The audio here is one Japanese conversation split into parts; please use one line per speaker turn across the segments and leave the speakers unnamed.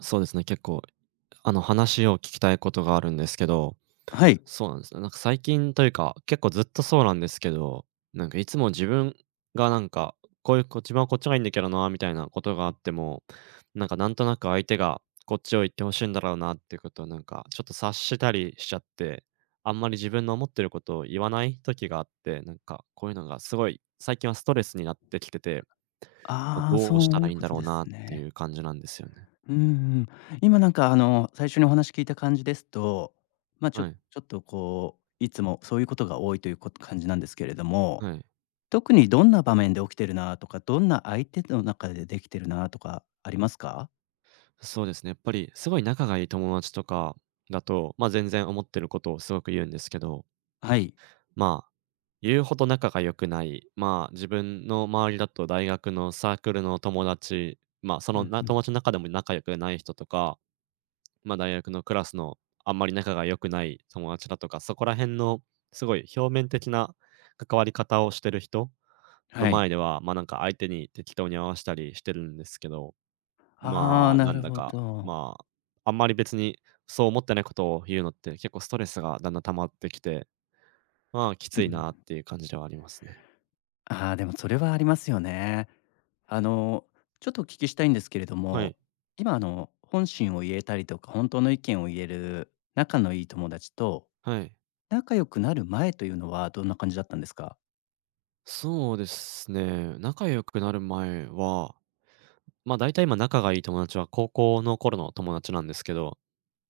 そうですね、結構、話を聞きたいことがあるんですけど、
はい。
そうなんですね。なんか最近というか、結構ずっとそうなんですけど、なんかいつも自分がなんか、こういう、こ自分はこっちがいいんだけどな、みたいなことがあっても、なんかなんとなく相手がこっちを言ってほしいんだろうなっていうことをなんか、ちょっと察したりしちゃって、あんまり自分の思ってることを言わない時があって、なんかこういうのがすごい、最近はストレスになってきてて、ま、
ああ、
どうし
そ
た
う
ら
いう
いいん
こ
だ
と
ろう
で
なっ
す
てい
ね。
う感じなんですよね。
うんうん。今最初にお話聞いた感じですと、まあ、ちょ
は
ち
い、
ょっとこう、いつもそういうことが多いという感じなんですけれども、
はい。
特にどんな場面で起きてるなとか、どんな相手の中でできてるなとかありますか？
そうですね。やっぱりすごい仲がいい友達とかだと、まあ、全然思ってることをすごく言うんですけど、
はい。
まあ、言うほど仲が良くない、まあ、自分の周りだと大学のサークルの友達、まあ、そ
う
の
ん
な
うん。
友達の中でも仲良くない人とか、まあ、大学のクラスのあんまり仲が良くない友達だとか、そこら辺のすごい表面的な関わり方をしてる人の
はい。
前では、まあ、なんか相手に適当に合わせたりしてるんですけど、
あ
ま
あ、
あ、な
な
ん
る
だ
ほ
か、
ど。
まあ、あんまり別にそう思ってないことを言うのって、結構ストレスがだんだん溜まってきて、まあ、き
う
つ
ん
い
う
なっ
ん。
ていう感じではありますね。
ああ、でもそれはありますよね。あの、ちょっとお聞きしたいんですけれど
はい、
も、今本心を言えたりとか、本当の意見を言える仲のいい友達と、
はい。
仲良くなる前というのはどんな感じだったんですか？
そうですね、仲良くなる前は、まあ、大体今仲がいい友達は高校の頃の友達なんですけど、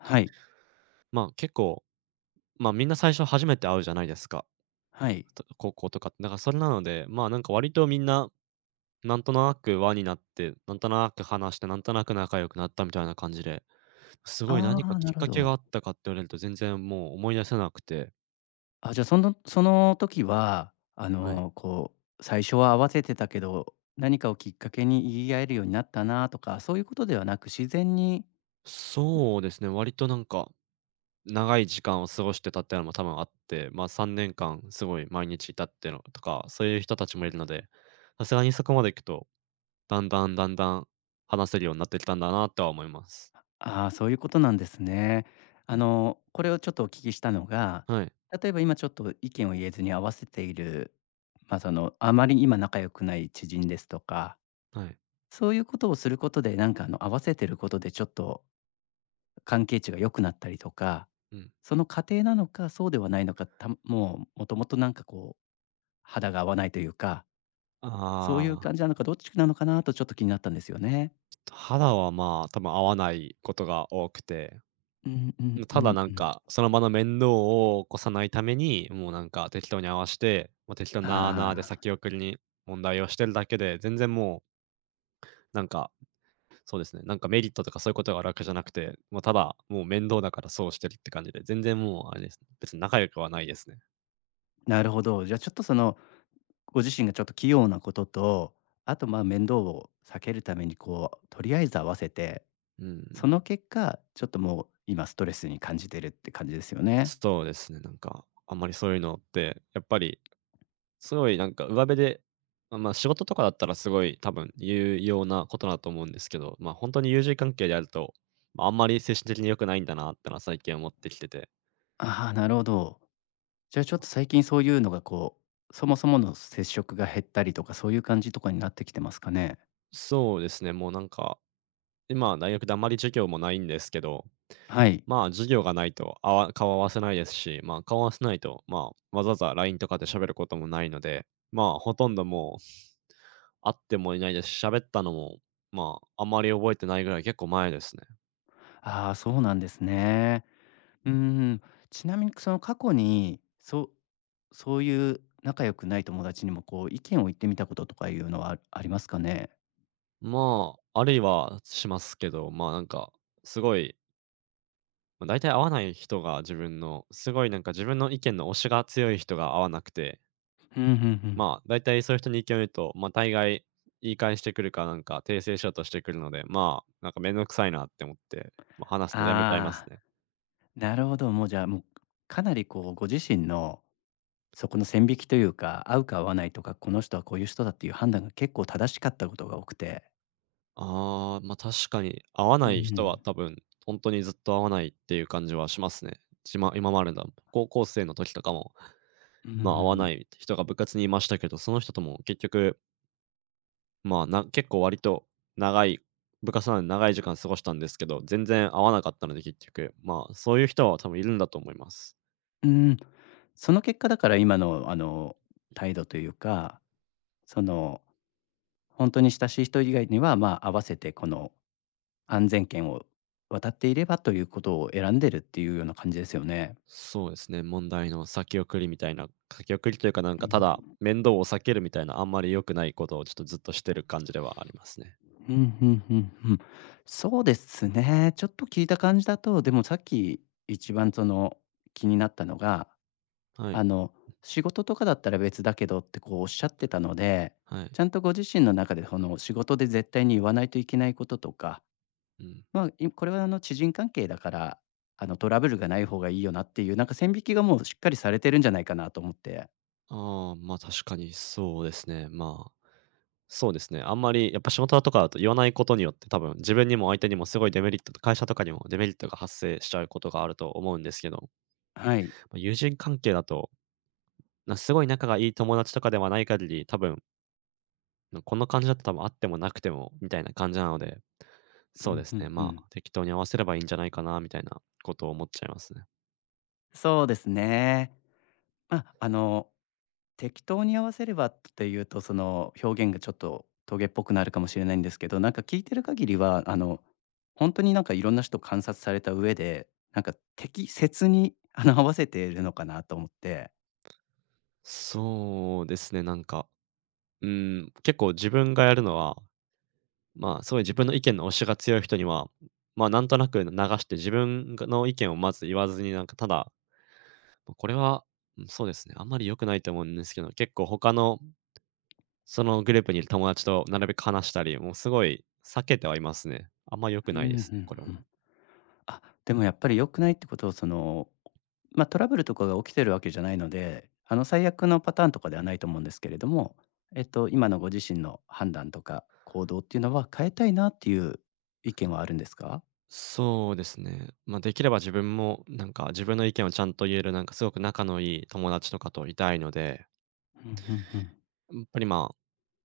はい、
まあ、結構、まあ、みんな最初初めて会うじゃないですか。
はい。
と高校とかって。だからそれなので、まあ、なんか割とみんな、なんとなく輪になって、なんとなく話して、なんとなく仲良くなったみたいな感じですごい
あ
何か
あ、
き
な
っ
るほ
かけがあ
ど。
ったかって言われると全然もう思い出せなくて。
あ、じゃあその時は、
はい。
最初は合わせてたけど、何かをきっかけに言い合えるようになったなとか、そういうことではなく、自然に。
そうですね、割となんか、長い時間を過ごしてたっていうのも多分あって、まあ、3年間すごい毎日いたっていうのとか、そういう人たちもいるので、さすがにそこまで行くと、だんだん話せるようになってきたんだなとは思います。
ああ、そういうことなんですね。あの、これをちょっとお聞きしたのが、
はい。
例えば今ちょっと意見を言えずに合わせている、ま、その、あまり今仲良くない知人ですとか、
はい。
そういうことをすることで、合わせてることでちょっと関係値が良くなったりとか、
うん。
その過程なのか、そうではないのか、たもう、もともと肌が合わないというか、そういう
ああ、
感じなのか、どっちなのかなとちょっと気になったんですよね。
肌はまあ、多分合わないことが多くて、
うんうんう
ただ
ん
なん
うん。
か、その場の面倒を起こさないために、もうなんか適当に合わして、ま、適当なあなあで
ああ、
先送りに問題をしてるだけで、全然もう、なんか、そうですね、なんかメリットとかそういうことが楽じゃなくて、もうただ、もう面倒だからそうしてるって感じで、全然もうあれですね、別に仲良くはないですね。
なるほど。じゃあ、ちょっとその、ご自身がちょっと器用なことと、あと、ま、面倒を避けるために、こう、とりあえず合わせて、
うんう
そ
ん。
の結果、ちょっともう今ストレスに感じてるって感じですよね。
そうですね、なんか、あんまりそういうのって、やっぱりすごいなんか上辺で、まあま、仕事とかだったらすごい多分有用なことだと思うんですけど、ま、あ本当に友人関係であると、ま、ああんまり精神的に良くないんだなってのは最近思ってきてて。
ああ、なるほど。じゃあ、ちょっと最近そういうのが、こう、そもそもの接触が減ったりとか、そういう感じとかになってきてますかね？
そうですね、もうなんか、今大学であんまり授業もないんですけど、
はい。
まあ、授業がないと、あわ顔合わせないですし、ま、顔合わせないと、まあ、わざわざ LINE とかで喋ることもないので、まあ、ほとんどもう会ってもいないですし、喋ったのも、まあ、あんまり覚えてないぐらい結構前ですね。
ああ、そうなんですね。うーん。ちなみに、その、過去に、そういう仲良くない友達にも、こう、意見を言ってみたこととかいうのはありますかね？
まあ、あるいはしますけど、まあ、なんか、すごい、まあ、大体合わない人が自分の、すごいなんか自分の意見の推しが強い人が合わなくて、
うんうんうん。
まあ、大体そういう人に意見を言うと、ま、大概言い返してくるか、なんか訂正しようとしてくるので、まあ、なんかめんどくさいなって思って、まあ、話すのやめちゃいます
ああ、
ね。
なるほど。もうじゃあ、もうかなりこうご自身のそこの線引きというか、合うか合わないとか、この人はこういう人だっていう判断が結構正しかったことが多くて。
ああ、ま、確かに合わ
うん、
な
う
い人は
ん、
多分、本当にずっと合わないっていう感じはしますね。じま今までだ高校生の時とかも、
う
ま、合わな
ん、
い人が部活にいましたけど、その人とも結局まあ、な結構割と長い部活なので長い時間過ごしたんですけど、全然合わなかったので結局、まあ、そういう人は多分いるんだと思います。
うん。その結果だから今のあの態度というか、その本当に親しい人以外には、まあ、合わせてこの安全圏を渡っていればということを選んでるっていうような感じですよね。
そうですね、問題の先送りみたいな、先送りというかなんかただ面倒を避けるみたいなあんまり良くないことをちょっとずっとしてる感じではありますね。
うん、うんうんうん。そうですね。ちょっと聞いた感じだと、でもさっき一番その気になったのが、
はい、
あの、仕事とかだったら別だけどってこうおっしゃってたので、
はい。
ちゃんとご自身の中でこの仕事で絶対に言わないといけないこととか、
うん。
まあ、これはあの知人関係だから、あのトラブルがない方がいいよなっていう、なんか線引きがもうしっかりされてるんじゃないかなと思って。
ああ、まあ確かにそうですね。まあ、そうですね。あんまりやっぱ仕事とかだと言わないことによって多分自分にも相手にもすごいデメリットと、会社とかにもデメリットが発生しちゃうことがあると思うんですけど、
はい。
ま友人関係だと、な、すごい仲がいい友達とかではない限り、多分、な、この感じだと多分あってもなくてもみたいな感じなので、
う
そうで
ん、
す
う
ね、
んう
まあ、
ん。
適当に合わせればいいんじゃないかなみたいなことを思っちゃいますね。
そうですね。あ、あの、適当に合わせればっていうと、その、表現がちょっとトゲっぽくなるかもしれないんですけど、なんか聞いてる限りは、あの、本当になんかいろんな人観察された上で、なんか適切に、あの、合わせているのかなと思って。
そうですね、なんか、うん、結構自分がやるのは、まあ、すごい自分の意見の押しが強い人には、ま、あなんとなく流して自分がの意見をまず言わずに、なんかただ、まこれは、うん、そうですね、あんまり良くないと思うんですけど、結構他のそのグループにいる友達となるべく話したり、もうすごい避けてはいますね。あんま良く
うん、う
な
ん
いですね、これも。
うん。あ、でもやっぱり良くないってことをその、まあ、トラブルとかが起きてるわけじゃないので、あの、最悪のパターンとかではないと思うんですけれども、えっと、今のご自身の判断とか行動っていうのは変えたいなっていう意見はあるんですか？
そうですね。まあ、できれば自分もなんか自分の意見をちゃんと言える、なんかすごく仲のいい友達とかといたいので、
うんうんうん。
やっぱり、まあ、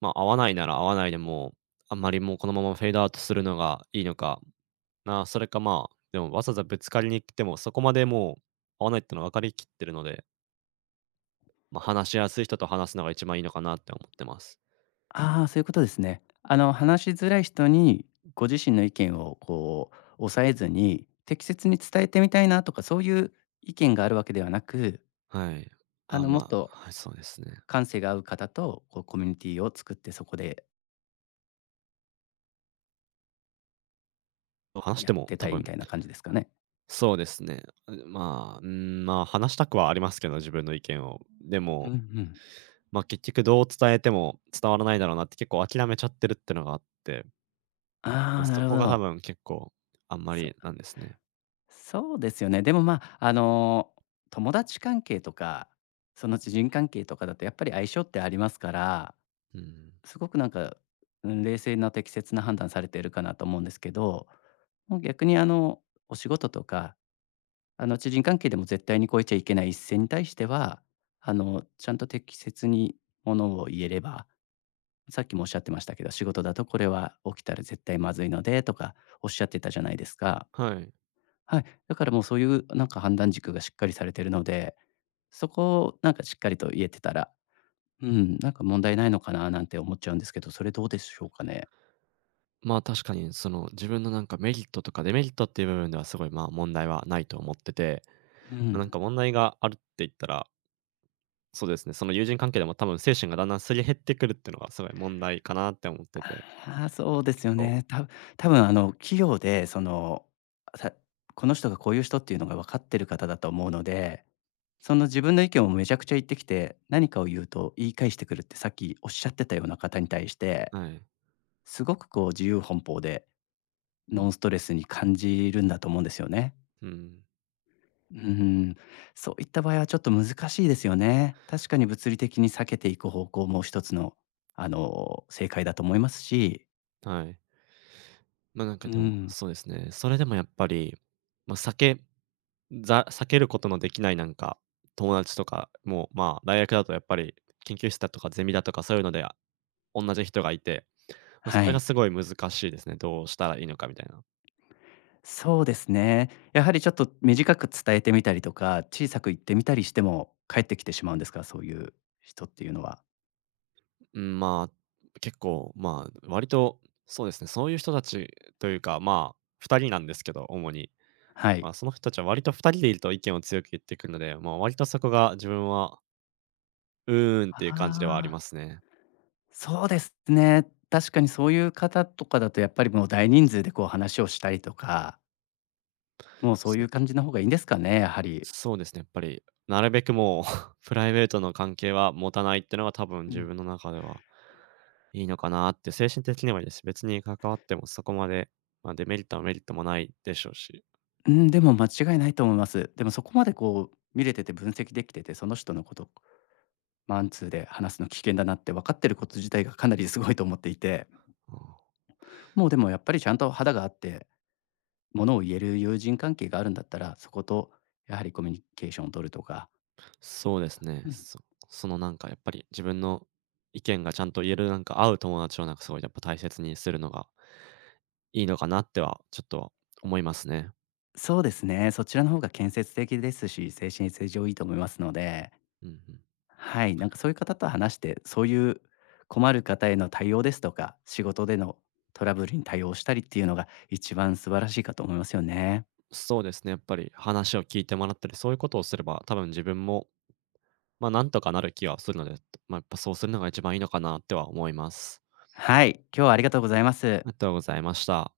まあ、合わないなら合わないでもあんまりもうこのままフェードアウトするのがいいのかな、それか、まあ、でもわざわざぶつかりに行っても、そこまでもう合わないってのは分かりきってるので、まあ、話しやすい人と話すのが一番いいのかなって思ってます。
ああ、そういうことですね。あの、話しづらい人にご自身の意見をこう抑えずに、適切に伝えてみたいなとかそういう意見があるわけではなく、
はい。
あ
あ、
の、も
ま
っ
あ、
と
はい、そうですね。
感性が合う方とこうコミュニティを作って、そこで
話し
や
て
っ
も
て
多
たいみ
分、
たいな感じですかね？
そうですね。まあ、うん、まあ、話したくはありますけど、自分の意見を。で
うん
も、
うん。
ま、結局どう伝えても伝わらないだろうなって結構諦めちゃってるってのがあって、ま
あ
あ、
あ、な
そ
る
こ
ほ
が多
ど。
分結構あんまりな
そ
んですね。
そうですよね。でも、まあ、あの、友達関係とか、その知人関係とかだとやっぱり相性ってありますから、
うん。
すごくなんか、うん、冷静な適切な判断されているかなと思うんですけど、もう逆にあの、お仕事とか、あの、知人関係でも絶対に超えちゃいけない一線に対しては、あの、ちゃんと適切にものを言えれば、さっきもおっしゃってましたけど、仕事だとこれは起きたら絶対まずいのでとかおっしゃってたじゃないですか。
はい。
はい。だからもうそういうなんか判断軸がしっかりされてるので、そこをなんかしっかりと言えてたら、うん、なんか問題ないのかななんて思っちゃうんですけど、それどうでしょうかね？
まあ、確かにその自分のなんかメリットとかデメリットっていう部分ではすごい、まあ、問題はないと思ってて、
う
まなん
ん。
か問題があるって言ったら、そうですね、その友人関係でも多分精神がだんだんすり減ってくるっていうのがすごい問題かなって思ってて、
ああ、そうで
結
すよ
構
ね。多分あの企業でその、さこの人がこういう人っていうのが分かってる方だと思うので、その自分の意見をめちゃくちゃ言ってきて、何かを言うと言い返してくるってさっきおっしゃってたような方に対して、
はい。
すごくこう自由奔放で
うん
ノンストレスに感じるんだと思うんですよね。
うん、
うん、そういった場合はちょっと難しいですよね。確かに物理的に避けていく方向も一つの、あの、正解だと思いますし、
はい。ま、なんか
う
でも、
ん、
そうですね。それでもやっぱり、まあ、避けることのできないなんか、友達とかも、まあ、大学だとやっぱり研究室だとかゼミだとかそういうので、あ、じ人がいて、まあ、そ
は
れが
い。
すごい難しいですね。どうしたらいいのかみたいな。
そうですね。やはりちょっと短く伝えてみたりとか、小さく言ってみたりしても返ってきてしまうんですか、そういう人っていうのは。
うん、まあ、結構、まあ、割とそうですね、そういう人たちというか、まあ、2人なんですけど、主に。
は
ま
い。
あ、その人たちは割と2人でいると意見を強く言ってくるので、まあ、割とそこが自分は、うーんっていう感じではあり
あ
ま
あ、
すね。
そうですね。確かにそういう方とかだとやっぱりもう大人数でこう話をしたりとか、もうそうい
そ
う感じの方がいいんですかね、やはり。
そうですね、やっぱり、なるべくもう プライベートの関係は持たないってのが多分
う
自
ん。
分の中では、いいのかなって、精神的にはいいです別に関わってもそこまで、まあ、デメリットはメリットもないでしょうし。
うん、でも間違いないと思います。でもそこまでこう見れてて分析できてて、その人のこと、マンツーで話すの危険だなって分かってること自体がかなりすごいと思っていて、
うん、
もうでもやっぱりちゃんと肌があって、ものを言える友人関係があるんだったら、そことやはりコミュニケーションを取るとか。
そうですね。
うん、
そそのなんかやっぱり自分の意見がちゃんと言えるなんか合う友達をなんかすごいやっぱ大切にするのがいいのかなってはちょっと思いますね。
そうですね。そちらの方が建設的ですし、精神性上いいと思いますので、
うんうん。
はい、なんかそういう方と話して、そういう困る方への対応ですとか、仕事でのトラブルに対応したりっていうのが一番素晴らしいかと思いますよね。
そうですね、やっぱり話を聞いてもらったり、そういうことをすれば、多分自分もまあ、なんとかなる気はするので、まあ、やっぱそうするのが一番いいのかなっては思います。
はい、今日はありがとうございます。
ありがとうございました。